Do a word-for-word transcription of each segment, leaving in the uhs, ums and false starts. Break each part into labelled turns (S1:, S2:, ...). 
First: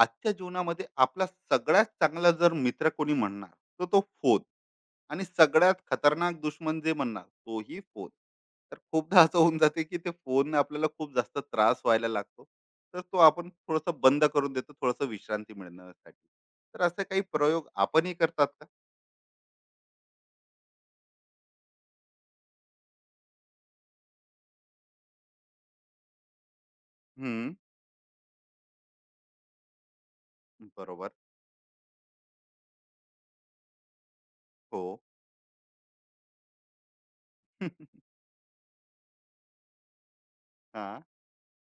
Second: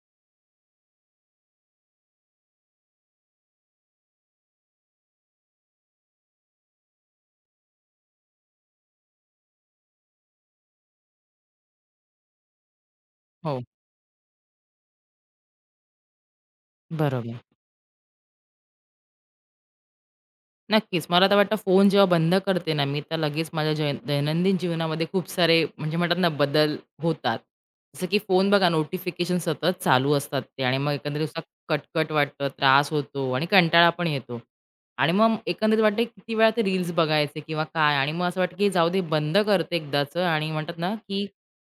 S1: आजच्या जीवनामध्ये आपला सगळ्यात चांगला जर मित्र कोणी म्हणणार तर तो फोन. आणि सगळ्यात खतरनाक दुश्मन जे म्हणणार तोही फोन. तर खूपदा असं होऊन जाते की ते फोनने आपल्याला खूप जास्त त्रास व्हायला लागतो. तर तो आपण
S2: हो,
S1: थोडस बंद करून देतो, थोडस विश्रांती मिळण्यासाठी. तर असे काही
S2: बरोबर.
S1: प्रयोग आपणही करतात का?
S2: नक्कीच. मला तर वाटतं फोन जेव्हा बंद करते ना मी, तर लगेच माझ्या जै दैनंदिन जीवनामध्ये खूप सारे म्हणजे म्हणतात ना बदल होतात.
S1: हम्म.
S2: जसं की फोन बघा नोटिफिकेशन सतत चालू असतात ते आणि मग
S1: बरोबर.
S2: एकंदरीत असा कटकट वाटतं, त्रास होतो आणि कंटाळा पण येतो.
S1: हो.
S2: आणि मग एकंदरीत वाटतं किती वेळा ते रील्स बघायचे किंवा काय आणि मग असं वाटतं की जाऊ दे बंद करते एकदाचं आणि म्हणतात
S1: हा.
S2: ना की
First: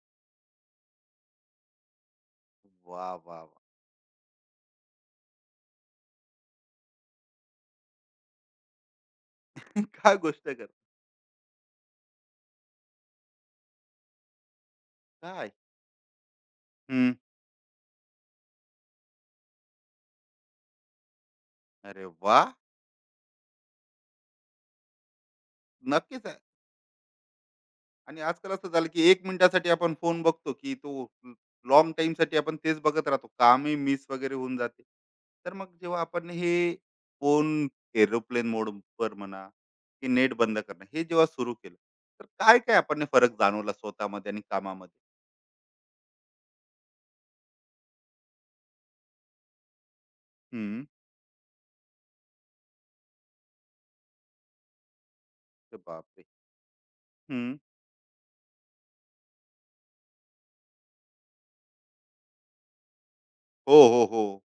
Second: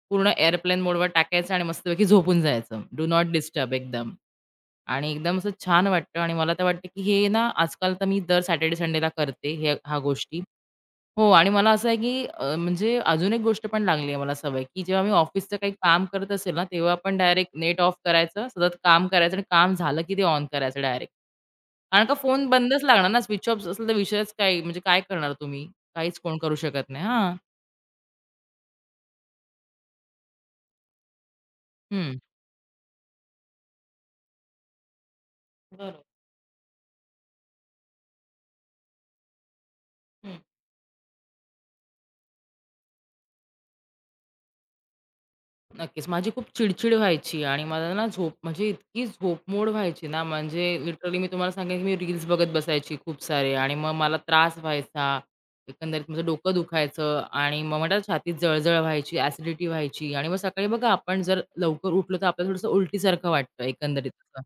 S2: पूर्ण एअरप्लेन मोडवर टाकायचं आणि मस्तपैकी झोपून जायचं. डू
S1: वा,
S2: नॉट
S1: वा, वा.
S2: डिस्टर्ब एकदम. आणि एकदम असं छान वाटतं आणि मला तर वाटतं की हे ना आजकाल तर मी दर सॅटर्डे संडेला करते हे ह्या
S1: काय
S2: गोष्टी.
S1: गोष्ट कर?
S2: हो आणि मला असं आहे की अ, म्हणजे अजून एक गोष्ट पण लागली आहे मला सवय, की जेव्हा मी
S1: काय?
S2: ऑफिसचं काही काम करत असेल ना, तेव्हा
S1: हम्म.
S2: आपण डायरेक्ट नेट ऑफ करायचं, सतत काम करायचं आणि काम झालं की ते ऑन करायचं डायरेक्ट.
S1: अरे
S2: कारण का
S1: वा.
S2: फोन बंदच लागणार ना, स्विच ऑफ असेल तर विषयच काय म्हणजे काय करणार तुम्ही? काहीच
S1: नक्कीच आहे.
S2: कोण करू शकत नाही. हां.
S1: आणि आजकाल असं झालं की एक मिनिटासाठी आपण फोन बघतो की तो लॉंग टाइम
S2: हं.
S1: साठी आपण तेच बघत राहतो, कामही मिस वगैरे होऊन जाते. तर मग जेव्हा
S2: बरोबर.
S1: आपण हे फोन एरोप्लेन मोड वर म्हणा की नेट
S2: हं.
S1: बंद करणं हे जेव्हा सुरू केलं, तर काय काय आपण हे फरक जाणवला स्वतःमध्ये आणि कामामध्ये?
S2: नक्कीच. माझी खूप चिडचिड व्हायची आणि मला ना झोप म्हणजे इतकी झोपमोड व्हायची ना, म्हणजे
S1: हम्म.
S2: लिटरली मी तुम्हाला सांगेन, की मी रील्स बघत बसायची खूप सारे आणि मग मला त्रास व्हायचा.
S1: अरे
S2: एकंदरीत माझं
S1: बापरे.
S2: डोकं दुखायचं
S1: हम्म.
S2: आणि मग म्हणतात छातीत जळजळ व्हायची, ॲसिडिटी व्हायची आणि मग सकाळी बघा आपण जर लवकर उठलो, तर आपल्याला थोडंसं उलटीसारखं वाटतं
S1: हो, हो,
S2: एकंदरीत
S1: हो.
S2: असं.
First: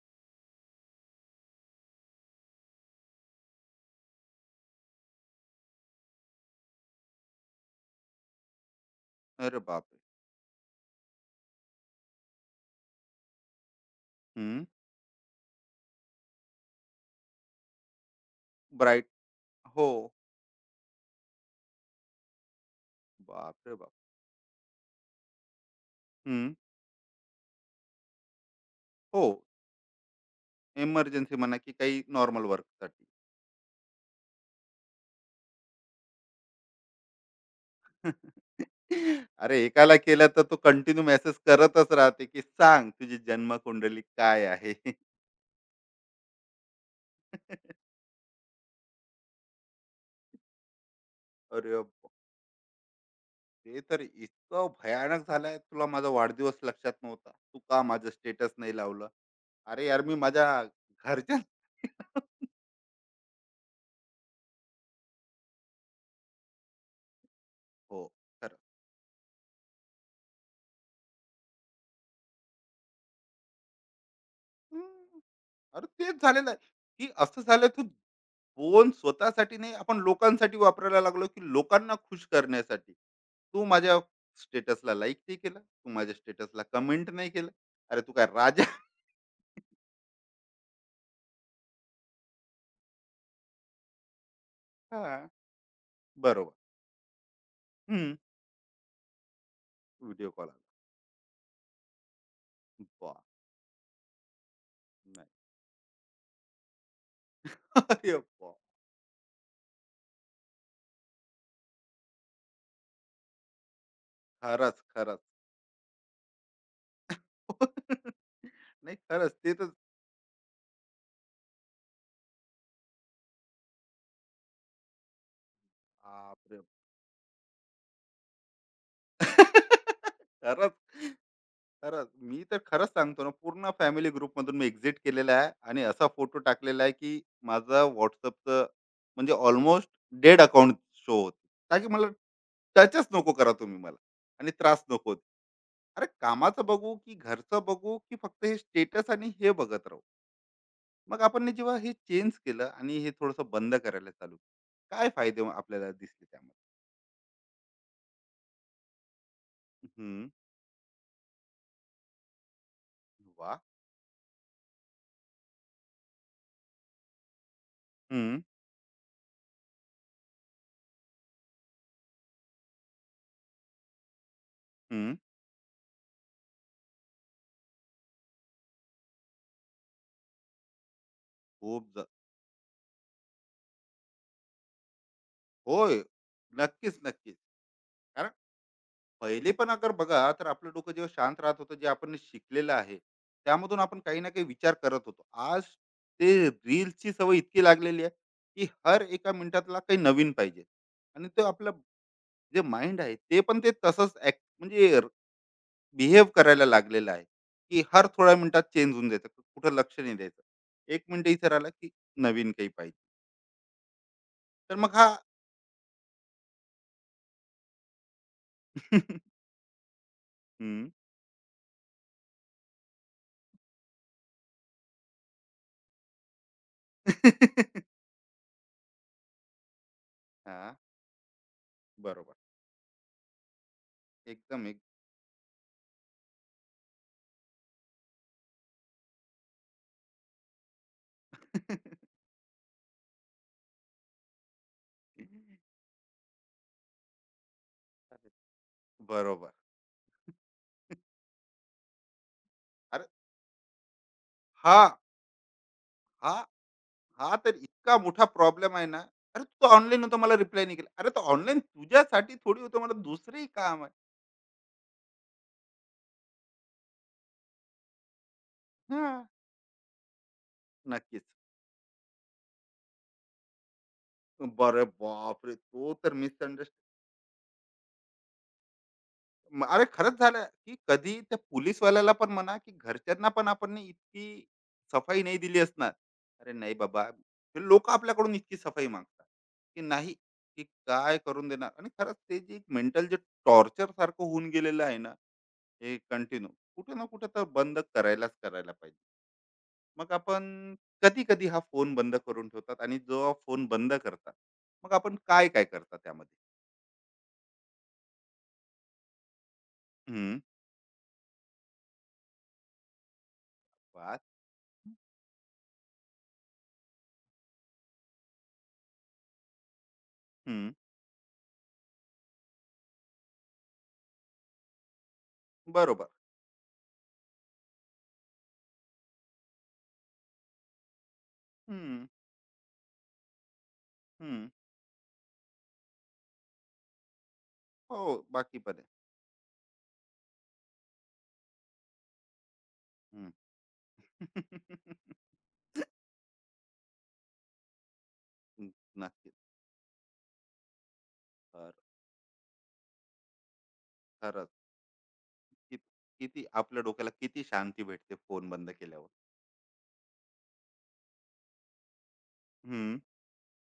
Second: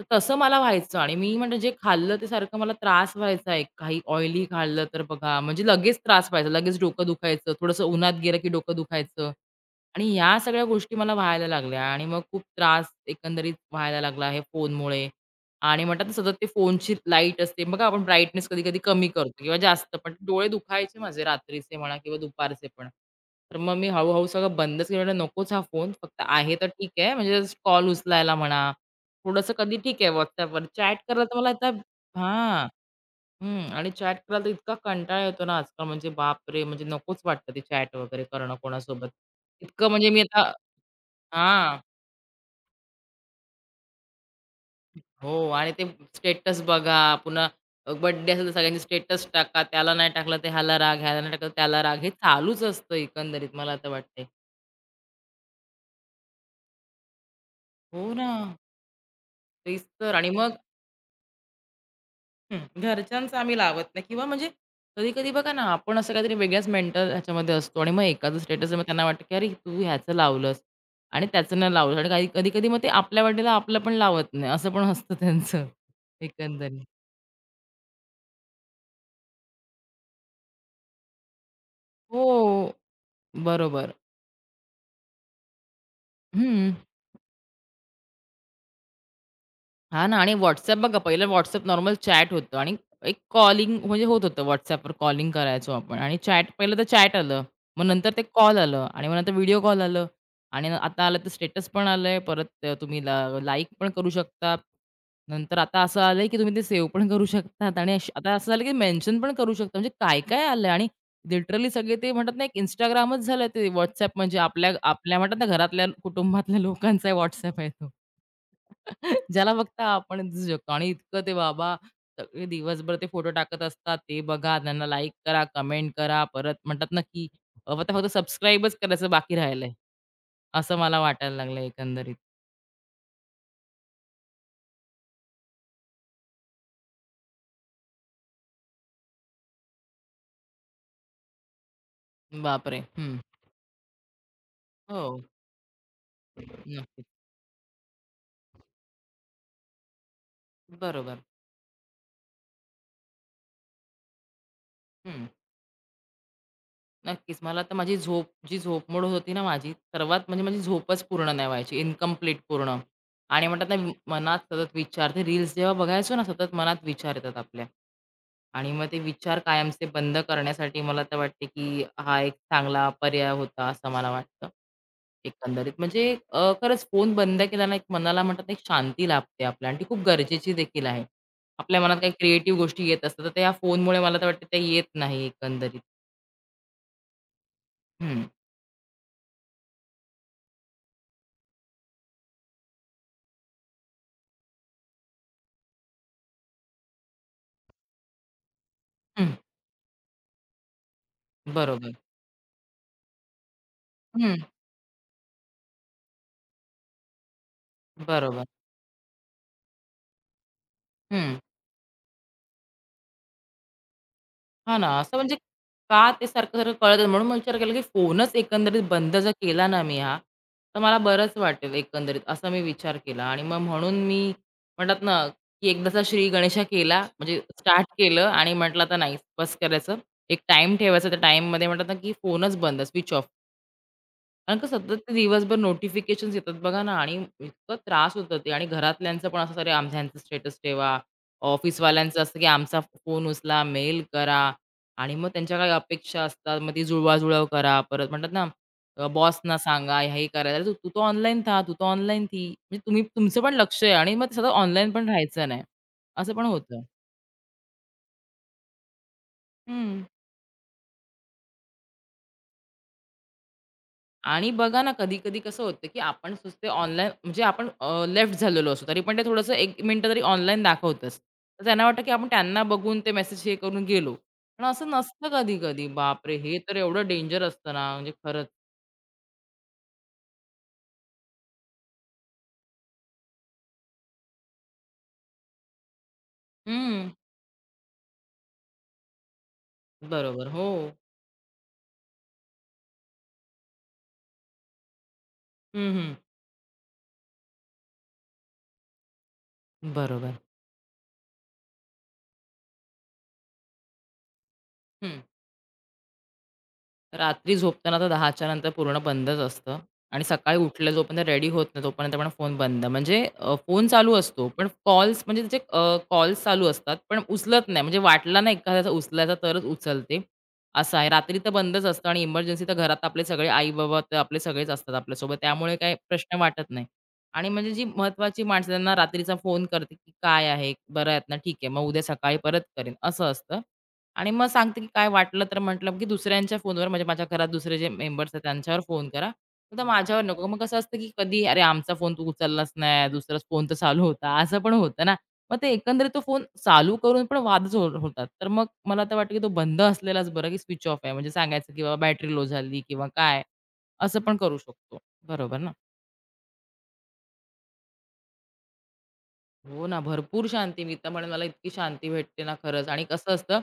S2: तर तसं मला व्हायचं आणि मी म्हणजे जे खाल्लं ते सारखं मला त्रास व्हायचा आहे. काही ऑइली खाल्लं तर बघा, म्हणजे लगेच त्रास व्हायचा, लगेच डोकं दुखायचं, थोडंसं उन्हात गेलं की डोकं दुखायचं.
S1: अरे बापरे.
S2: आणि या सगळ्या गोष्टी मला व्हायला लागल्या आणि मग खूप त्रास एकंदरीत व्हायला लागला आहे
S1: हम्म.
S2: फोनमुळे. आणि म्हणतात ना सतत ते फोनची लाईट असते. बघा आपण ब्राईटनेस कधी-कधी
S1: ब्राईट.
S2: कमी करतो किंवा
S1: हो.
S2: जास्त पण डोळे दुखायचे माझे रात्रीचे म्हणा किंवा दुपारचे पण. तर मग
S1: बापरे
S2: मी
S1: बाप.
S2: हळू-हळू सगळं बंदच केलं. म्हटलं नकोच हा फोन. फक्त
S1: हम्म.
S2: आहे तर ठीक आहे म्हणजे कॉल उचलायला म्हणा,
S1: हो.
S2: थोडंसं कधी ठीक आहे WhatsAppवर चॅट करायला तर
S1: इमर्जन्सी
S2: मला
S1: म्हणा
S2: आता
S1: की काही नॉर्मल
S2: हां.
S1: वर्कसाठी.
S2: हं. आणि चॅट करायला तर इतका कंटाळा येतो ना आजकाल, म्हणजे बापरे! म्हणजे नकोच वाटतं ते चॅट वगैरे करणं कोणासोबत.
S1: अरे
S2: इतकं
S1: एकाला
S2: म्हणजे मी
S1: केला तर
S2: आता
S1: तो कंटिन्यू मेसेज
S2: हां.
S1: करतच राहते की सांग तुझी जन्म कुंडली काय आहे.
S2: हो. आणि ते स्टेटस बघा, पुन्हा अ, बर्थडे असेल तर सगळ्यांचे स्टेटस टाका, त्याला नाही टाकलं तर ह्याला राग, ह्याला नाही टाकलं
S1: अरे
S2: त्याला राग, हे
S1: बाप,
S2: चालूच असतं एकंदरीत मला
S1: ते
S2: तर
S1: तर
S2: वाटते.
S1: इतकं भयानक झालंय. तुला माझा वाढदिवस लक्षात नव्हता. तू का माझं
S2: हो ना.
S1: स्टेटस नाही लावलं?
S2: तेच
S1: अरे यार
S2: तर
S1: मी
S2: आणि
S1: माझ्या
S2: मग
S1: घरच्या.
S2: हं, घरच्यांचं आम्ही लावत नाही किंवा म्हणजे कधी-कधी बघा ना, आपण असं काहीतरी वेगळ्याच मेंटल ह्याच्यामध्ये असतो आणि
S1: हो.
S2: मग एखादं
S1: खरं.
S2: स्टेटस मग त्यांना वाटतं की "अरे, तू ह्याचं लावलंस आणि त्याचं नाही लावलंस" आणि काही कधी-कधी मग ते आपल्या वाटेला आपलं पण लावत नाही, असं पण असतं
S1: हम्म,
S2: त्यांचं
S1: अरे तेच झालेलं आहे
S2: एकंदरीत.
S1: की असं झालं तू फोन स्वतःसाठी नाही, आपण लोकांसाठी वापरायला लागलो, की लोकांना खुश
S2: हो,
S1: करण्यासाठी. तू
S2: बरोबर.
S1: माझ्या स्टेटसला लाईक नाही केलं. तू माझ्या स्टेटसला
S2: हं.
S1: कमेंट नाही केलं. अरे तू काय राजा?
S2: हां ना आणि WhatsApp बघा पहिलं WhatsApp नॉर्मल चॅट होतं आणि एक कॉलिंग म्हणजे होत होतं WhatsAppवर
S1: हा,
S2: कॉलिंग करायचो आपण आणि चॅट
S1: बरोबर.
S2: पहिलं तर चॅट आलं, मग नंतर ते कॉल आलं आणि मग नंतर व्हिडिओ कॉल आलं
S1: व्हिडिओ कॉल
S2: आणि
S1: आला.
S2: न- आता आलं तर स्टेटस पण आलंय, परत अ, तुम्ही
S1: बा.
S2: लाईक पण करू शकता.
S1: नाही.
S2: नंतर आता असं आलंय, की तुम्ही ते सेव्ह पण करू शकतात आणि अश
S1: अरे
S2: आता
S1: बा.
S2: असं झालं, की मेन्शन पण करू शकता. म्हणजे काय-काय आलंय आणि लिटरली सगळे ते म्हणतात ना, एक Instagramच झालं ते WhatsApp म्हणजे आपल्या
S1: खरंच,
S2: आपल्या
S1: खरंच.
S2: म्हणतात ना, घरातल्या कुटुंबातल्या लोकांचा WhatsApp आहे तो.
S1: नाही खरंच ते
S2: ज्याला
S1: तर.
S2: फक्त आपण दिसू शकतो आणि इतकं ते बाबा सगळे दिवसभर ते फोटो टाकत असतात ते बघा त्यांना लाईक करा कमेंट करा परत
S1: बापरे.
S2: म्हणतात ना की अं, आता फक्त सबस्क्राईबच करायचं बाकी राहिलंय
S1: खरंच.
S2: असं मला वाटायला
S1: खरंच.
S2: लागलं एकंदरीत
S1: मी तर खरंच सांगतो ना, पूर्ण फॅमिली ग्रुपमधून मी एक्झिट केलेला आहे आणि असा फोटो टाकलेला आहे, की माझं WhatsAppचं म्हणजे ऑलमोस्ट डेड अकाउंट शो होतं. ताकि की मला
S2: बापरे
S1: टचच
S2: हम्म.
S1: नको करा तुम्ही मला आणि त्रास
S2: हो
S1: नको. होत. अरे कामाचं बघू,
S2: नक्कीच
S1: की घरचं बघू, की फक्त हे स्टेटस आणि हे बघत राहू?
S2: बरोबर
S1: मग आपण जेव्हा हे चेंज केलं आणि हे थोडंसं बंद करायला चालू केलं, काय
S2: हम्म
S1: फायदे मग आपल्याला दिसले त्यामध्ये?
S2: नक्कीच. मला तर माझी झोप, जी झोपमोड होती ना माझी, सर्वात
S1: हं.
S2: म्हणजे माझी झोपच पूर्ण नाही व्हायची, इन्कम्प्लीट पूर्ण. आणि
S1: वाह!
S2: म्हणतात ना वि- मनात सतत विचार, ते रील्स जेव्हा बघायचो ना, सतत मनात विचार येतात आपल्या.
S1: हं.
S2: आणि मग ते विचार कायमचे बंद करण्यासाठी मला तर वाटते, की हा एक चांगला पर्याय होता, असं मला वाटतं.
S1: हं.
S2: एकंदरीत म्हणजे अ, खरंच फोन बंद केला ना, एक मनाला म्हणतात ना, एक शांती लाभते आपल्या आणि ती खूप गरजेची देखील आहे. आपल्या
S1: खूप
S2: मनात
S1: ज
S2: काही क्रिएटिव्ह गोष्टी येत असतात, तर त्या फोनमुळे मला तर वाटतं, त्या येत नाही एकंदरीत.
S1: होय. नक्कीच, नक्कीच.
S2: हं.
S1: पहिले पण अगर बघा तर आपलं डोकं जेव्हा शांत राहत होतं, जे आपण शिकलेलं आहे त्यामधून आपण काही ना काही विचार करत होतो. आज ते रील्सची सवय इतकी लागलेली आहे की हर एका
S2: हं.
S1: मिनिटातला काही नवीन पाहिजे. आणि तो आपलं
S2: बरोबर.
S1: जे माइंड आहे ते पण ते तसंच
S2: हं,
S1: ऍक्ट म्हणजे बिहेव करायला लागलेलं आहे, की हर थोड्या
S2: बरोबर.
S1: मिनिटात चेंज होऊन जायचं, कुठं लक्ष नाही द्यायचं, एक मिनिट
S2: हं.
S1: इथे राहिला की नवीन काही पाहिजे.
S2: हां
S1: तर
S2: ना,
S1: मग हा.
S2: असं म्हणजे का ते सारखं-सारखं कळत म्हणून मी विचार केला, की फोनच एकंदरीत बंद जर केला ना मी हा, तर
S1: हम्म.
S2: मला बरंच वाटेल एकंदरीत असा मी विचार केला आणि मग म्हणून मी म्हणतात ना, की एकदाचा श्री गणेशा केला म्हणजे स्टार्ट केलं आणि म्हटलं आता नाही बस करायचं. एक
S1: हा.
S2: टाइम ठेवायचा त्या टाईममध्ये म्हणतात ना, की
S1: बरोबर.
S2: फोनच बंद, स्विच ऑफ. कारण का
S1: एकदम.
S2: सतत ते दिवसभर नोटिफिकेशन्स येतात बघा ना आणि इतकं त्रास होतं ते आणि घरातल्यांचं पण असं अरे आमच्यांचं स्टेटस ठेवा,
S1: एकदम.
S2: ऑफिसवाल्यांचं असतं की आमचा फोन उचला, मेल करा आणि मग त्यांच्या काही अपेक्षा असतात. मग ती जुळवाजुळव करा. परत म्हणतात ना
S1: बरोबर.
S2: बॉसना सांगा, हे करायला. "अरे तू तर ऑनलाईन था, तू तर ऑनलाईन थी." म्हणजे तुम्ही
S1: अरे
S2: तुमचं पण लक्ष आहे आणि मग ते सतत
S1: हां,
S2: ऑनलाईन पण राहायचं नाही. असं
S1: हां,
S2: पण होतं.
S1: हां, तर इतका मोठा प्रॉब्लेम आहे ना. अरे तू ऑनलाईन
S2: हं.
S1: होता मला रिप्लाय नाही केला. अरे तो ऑनलाईन तुझ्यासाठी थोडी होतं, मला दुसरंही काम आहे.
S2: आणि बघा ना, कधी-कधी कसं होतं, की आपण सुस्ते ऑनलाईन म्हणजे आपण लेफ्ट झालेलो असतो, तरी पण ते
S1: हां.
S2: थोडंसं एक मिनिटं तरी ऑनलाईन दाखवतंच.
S1: नक्कीच.
S2: तर त्यांना वाटतं, की आपण त्यांना बघून ते मेसेज हे करून गेलो. पण असं
S1: बरं
S2: नसतं
S1: बापरे!
S2: कधी-कधी.
S1: तो तर
S2: बापरे! हे तर
S1: मिसअंडरस्टँड.
S2: एवढं डेंजर असतं ना, म्हणजे खरंच.
S1: अरे खरंच झालं की कधी त्या पोलिसवाल्याला पण म्हणा की घरच्यांना पण आपण नी इतकी सफाई नाही दिली असणार. अरे नाही बाबा,
S2: हं.
S1: हे लोकं आपल्याकडून इतकी सफाई मागतात, की नाही
S2: बरोबर.
S1: की
S2: हो.
S1: काय करून देणार. आणि खरंच ते जे एक मेंटल जे टॉर्चर सारखं होऊन गेलेलं आहे ना,
S2: हं,
S1: हे
S2: हं.
S1: कंटिन्यू कुठे ना कुठे तर बंद करायलाच करायला पाहिजे. मग
S2: बरोबर.
S1: आपण कधी कधी हा फोन बंद करून ठेवतात आणि जो फोन बंद करतात मग आपण
S2: हं.
S1: काय काय करतात त्यामध्ये?
S2: रात्री झोपताना तर दहाच्या नंतर पूर्ण बंदच असतं आणि
S1: हम्म.
S2: सकाळी उठलं जोपर्यंत रेडी होत नाही तोपर्यंत पण फोन बंद. म्हणजे अ, फोन चालू
S1: वाच.
S2: असतो, पण कॉल्स म्हणजे त्याचे अ, कॉल्स चालू असतात, पण उचलत नाही. म्हणजे वाटला ना एखाद्याचा उचलायचा तरच उचलते,
S1: हम्म.
S2: असं आहे. रात्री तर बंदच असतं आणि इमर्जन्सी तर घरात आपले सगळे आई-बाबा तर आपले सगळेच असतात आपल्यासोबत, त्यामुळे काही
S1: बरोबर.
S2: प्रश्न वाटत नाही. आणि म्हणजे जी महत्त्वाची माणसं त्यांना रात्रीचा फोन करते, की "काय आहे? बरं आहेत ना? ठीक आहे. मग उद्या
S1: हम्म.
S2: सकाळी परत करेन," असं असतं. आणि मग
S1: हम्म.
S2: सांगते, की काय वाटलं तर म्हटलं, की दुसऱ्यांच्या फोनवर म्हणजे माझ्या घरात दुसरे जे
S1: हो,
S2: मेंबर्स आहेत
S1: बाकी पण
S2: त्यांच्यावर
S1: आहे.
S2: फोन करा. फक्त माझ्यावर नको. मग कसं असतं, की कधी "अरे, आमचा फोन तू उचललाच नाही,
S1: हम्म.
S2: दुसराच फोन तर चालू होता." असं पण होतं ना. मग ते एकंदरीत तो फोन चालू करून पण वादच हो होतात. तर मग
S1: हम्म,
S2: मला तर वाटतं,
S1: नक्कीच.
S2: की तो बंद असलेलाच बरा, की स्विच ऑफ आहे. म्हणजे सांगायचं,
S1: खर.
S2: की बाबा बॅटरी लो झाली किंवा काय, असं पण करू
S1: खरंच.
S2: शकतो. बरोबर ना?
S1: कित- किती आपल्या डोक्याला किती शांती भेटते फोन बंद केल्यावर?
S2: हो ना, भरपूर शांती. मी तर म्हणेन मला इतकी शांती भेटते ना खरंच
S1: हम्म.
S2: आणि कसं असतं,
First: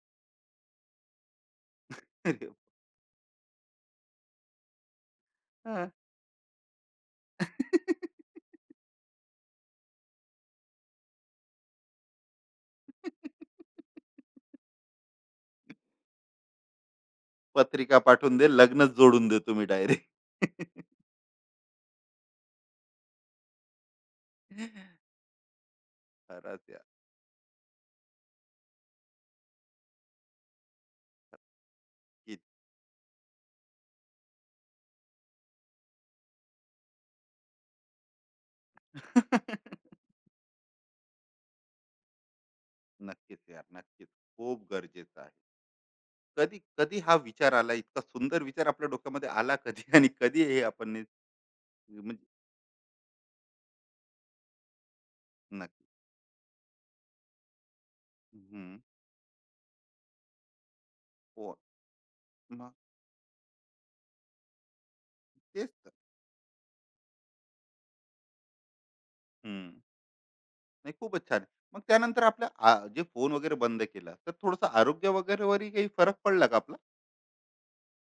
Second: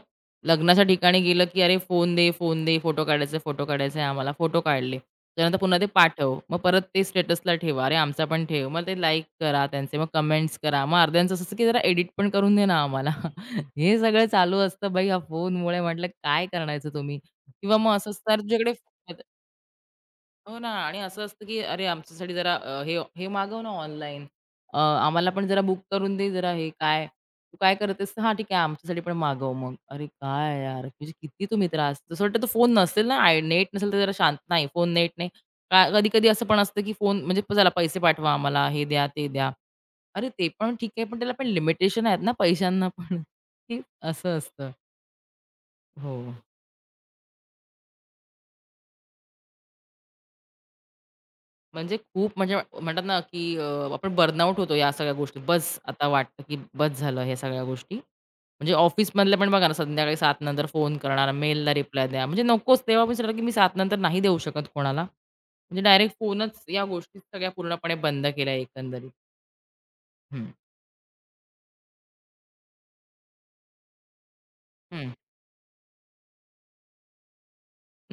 S2: लग्नाच्या ठिकाणी गेलं की "अरे फोन दे,
S1: अरे वा.
S2: फोन दे, फोटो काढायचे, फोटो काढायचे आम्हाला." फोटो काढले. त्यानंतर पुन्हा ते
S1: हा.
S2: पाठव. मग परत ते स्टेटसला ठेवा. "अरे आमचा पण ठेव." मग ते लाईक करा त्यांचे, मग कमेंट्स करा. मग अर्ध्यांचं असं असतं की "जरा एडिट पण करून दे ना आम्हाला." हे सगळं चालू असतं बाई ह्या फोनमुळे. म्हटलं काय करण्याचं तुम्ही? किंवा मग
S1: पत्रिका
S2: असं असतं
S1: पाठवून
S2: "अरे
S1: दे,
S2: तुझ्याकडे
S1: लग्नच जोडून दे तुम्ही डायरेक्ट.
S2: हो ना आणि असं असतं की अरे आमच्यासाठी जरा अ, हे हे मागव ना ऑनलाईन. आम्हाला पण जरा बुक करून दे जरा हे
S1: खरंच यार.
S2: काय? तू काय करतेस? हां, ठीक आहे आमच्यासाठी पण मागव मग. अरे काय यार, म्हणजे किती तुम्ही त्रास जसं वाटतं तो
S1: कित-
S2: फोन नसेल ना, आय नेट नसेल तर जरा शांत नाही, फोन नेट नाही. का कधी-कधी असं पण असतं की फोन म्हणजे चला पैसे पाठवा आम्हाला, हे द्या, ते द्या. अरे ते पण ठीक आहे, पण त्याला पण लिमिटेशन आहेत ना पैशांना पण.
S1: नक्कीच यार,
S2: ते
S1: नक्कीच.
S2: असं असतं.
S1: खूप गरजेचं आहे.
S2: हो.
S1: कधी कधी हा विचार आला, इतका सुंदर विचार आपल्या डोक्यामध्ये आला कधी. आणि कधी हे आपण नि-
S2: म्हणजे
S1: म्हणजे.
S2: खूप म्हणजे म्हणतात ना, की अ, आपण बर्नआउट होतो या सगळ्या गोष्टी. बस
S1: नक्की.
S2: आता वाटतं, की बस झालं ह्या सगळ्या गोष्टी. म्हणजे
S1: हम्म.
S2: ऑफिसमधले पण बघा ना, संध्याकाळी सात नंतर फोन करणार,
S1: फोन.
S2: मेलला रिप्लाय द्या. म्हणजे
S1: मग
S2: नकोच तेव्हा मी विचारलं, की मी सात नंतर नाही देऊ शकत कोणाला. म्हणजे
S1: तेच तर.
S2: डायरेक्ट फोनच या गोष्टी सगळ्या पूर्णपणे बंद केल्या एकंदरीत.
S1: हम्म,
S2: हं,
S1: नाही खूपच छान. मग त्यानंतर आपल्या आ- जे फोन वगैरे बंद केला तर थोडस आरोग्य
S2: हं.
S1: वगैरे वरही काही फरक पडला का आपला?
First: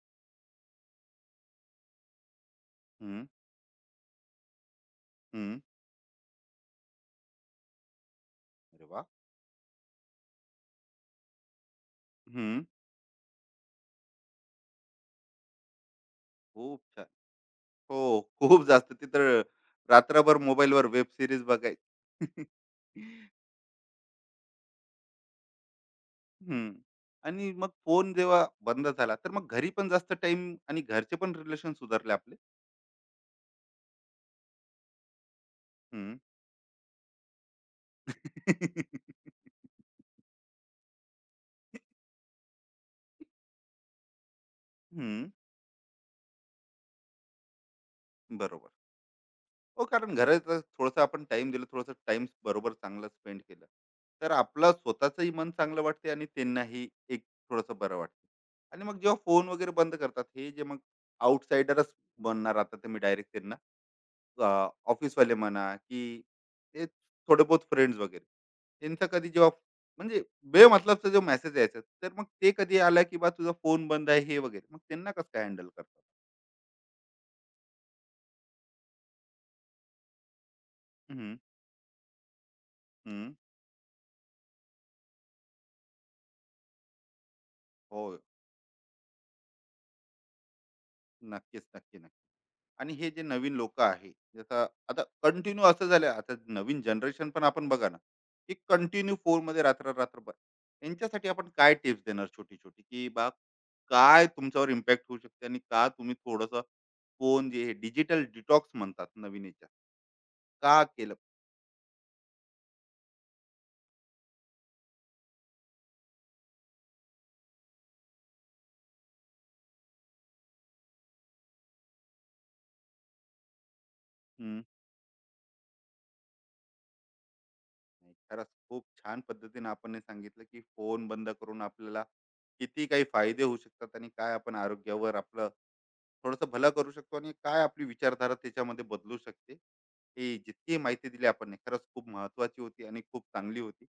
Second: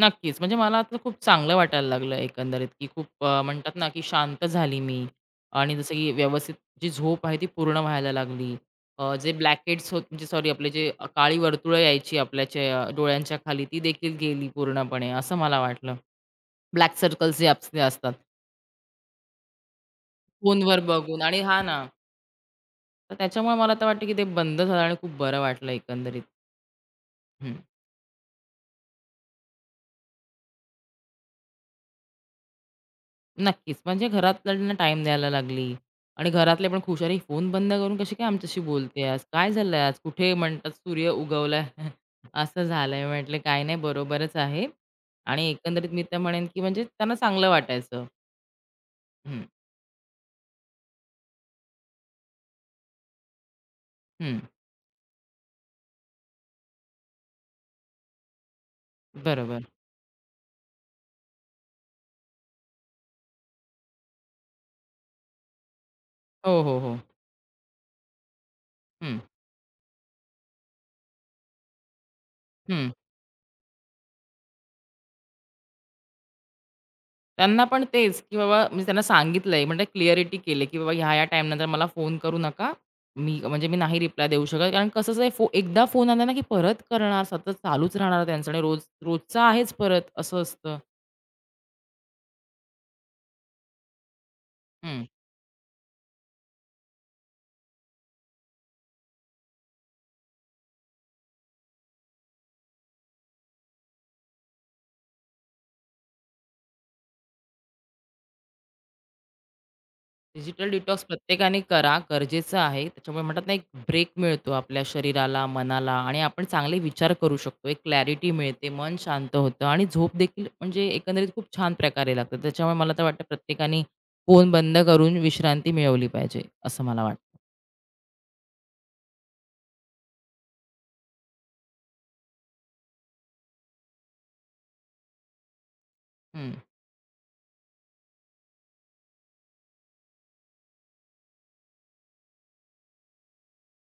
S2: नक्कीच. म्हणजे मला आता खूप चांगलं वाटायला लागलं एकंदरीत, की खूप
S1: हम्म.
S2: अ, म्हणतात ना, की शांत झाली मी
S1: हम्म.
S2: आणि जसं की व्यवस्थित जी झोप आहे ती पूर्ण व्हायला लागली.
S1: अरे वा.
S2: अ, जे ब्लॅकेट्स होत म्हणजे सॉरी आपले जे अ, काळी वर्तुळं यायची आपल्या
S1: हम्म.
S2: च्या डोळ्यांच्या खाली ती देखील गेली पूर्णपणे असं मला वाटलं.
S1: खूप
S2: ब्लॅक
S1: छान.
S2: सर्कल्स जे आपले
S1: हो,
S2: असतात
S1: खूप जास्त. ती तर रात्रभर
S2: फोनवर
S1: मोबाईलवर वेब
S2: बघून आणि
S1: सीरीज
S2: हां ना,
S1: बघायची.
S2: तर त्याच्यामुळे मला आता वाटतं, की ते बंद झालं आणि खूप बरं वाटलं एकंदरीत.
S1: हं. आणि
S2: हं.
S1: मग फोन जेव्हा बंद झाला, तर मग घरी पण जास्त टाइम आणि घरचे पण रिलेशन सुधारले आपले.
S2: नक्कीच. म्हणजे घरातल्यांना टाइम द्यायला लागली
S1: हं.
S2: आणि घरातले पण खुश, "अरे, फोन बंद करून कशी
S1: हं.
S2: काय आमच्याशी बोलते आज? काय झालंय आज? कुठे?" म्हणतात, "सूर्य उगवलाय." असं झालंय. म्हटलं, "काही नाही, बरोबरच आहे." आणि एकंदरीत मी तर म्हणेन, की म्हणजे त्यांना चांगलं वाटायचं.
S1: बरोबर.
S2: हं,
S1: हो, कारण घराचं थोडंसं आपण टाइम दिला, थोडासा टाइम बरोबर चांगला स्पेंड केला, तर
S2: हं.
S1: आपलं स्वतःचंही मन चांगलं वाटते आणि त्यांनाही एक थोडंसं बरं वाटतं. आणि मग जेव्हा फोन
S2: बरोबर.
S1: वगैरे बंद करतात, हे जे मग आउटसाइडरच बनणार आता, तर मी डायरेक्ट त्यांना अ, ऑफिसवाले म्हणा की
S2: हो, हो,
S1: ते
S2: हो.
S1: थोडे बहुत फ्रेंड्स वगैरे त्यांचा
S2: हं,
S1: कधी जेव्हा म्हणजे बेमतलबचा जो मेसेज यायचा, तर मग ते कधी
S2: हं.
S1: आला की बा तुझा फोन बंद आहे हे वगैरे, मग त्यांना कसं काय हँडल करतात?
S2: त्यांना पण तेच, की बाबा म्हणजे त्यांना सांगितलंय म्हणजे क्लिअरिटी केली, की बाबा ह्या-ह्या
S1: हम्म.
S2: टाईमनंतर मला फोन करू नका.
S1: हम्म.
S2: मी म्हणजे मी नाही रिप्लाय देऊ शकत. कारण कसं असं आहे, फो एकदा फोन आला ना, की परत करणार, सतत चालूच
S1: हो.
S2: राहणार त्यांचं आणि रोज रोजचा आहेच परत असं असतं.
S1: नक्कीच, नक्की, नक्की. आणि हे जे नवीन लोक आहे, जसं आता
S2: हं.
S1: कंटिन्यू असं झालं आता नवीन जनरेशन पण आपण बघा ना की कंटिन्यू फोनमध्ये रात्र रात्रभर, यांच्यासाठी आपण काय टिप्स देणार छोटी छोटी, की बा काय तुमच्यावर इम्पॅक्ट होऊ शकते आणि का तुम्ही थोडंसं फोन जे हे डिजिटल डिटॉक्स म्हणतात नवीन याच्यात
S2: डिजिटल
S1: का
S2: डिटॉक्स
S1: केलं?
S2: प्रत्येकाने करा, गरजेचं आहे. त्याच्यामुळे म्हणतात ना, एक ब्रेक मिळतो आपल्या शरीराला, मनाला आणि आपण चांगले विचार करू शकतो. एक क्लॅरिटी मिळते, मन शांत होतं आणि झोप देखील म्हणजे एकंदरीत खूप छान प्रकारे लागते. त्याच्यामुळे मला तर वाटतं प्रत्येकाने फोन
S1: हम्म.
S2: बंद करून विश्रांती मिळवली पाहिजे, असं मला वाटतं.
S1: नाही, खरंच खूप छान पद्धतीने आपण हे सांगितलं की फोन बंद करून आपल्याला किती काही फायदे होऊ शकतात, आणि काय आपण आरोग्यावर आपलं थोडस
S2: हं.
S1: भलं करू शकतो आणि काय आपली विचारधारा त्याच्यामध्ये बदलू शकते. ही जितकी माहिती दिली आपण ने, खरंच खूप महत्वाची होती आणि खूप चांगली होती.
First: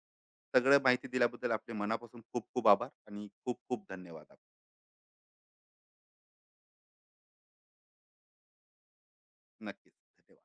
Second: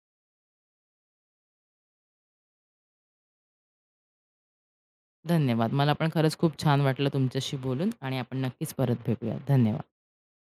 S1: सगळं माहिती दिल्याबद्दल आपले मनापासून खूप खूप आभार आणि खूप खूप धन्यवाद आप-
S2: धन्यवाद. मला पण खरंच खूप छान वाटलं तुमच्याशी बोलून आणि आपण नक्कीच परत भेटूया. धन्यवाद.
S1: नक्कीच, धन्यवाद.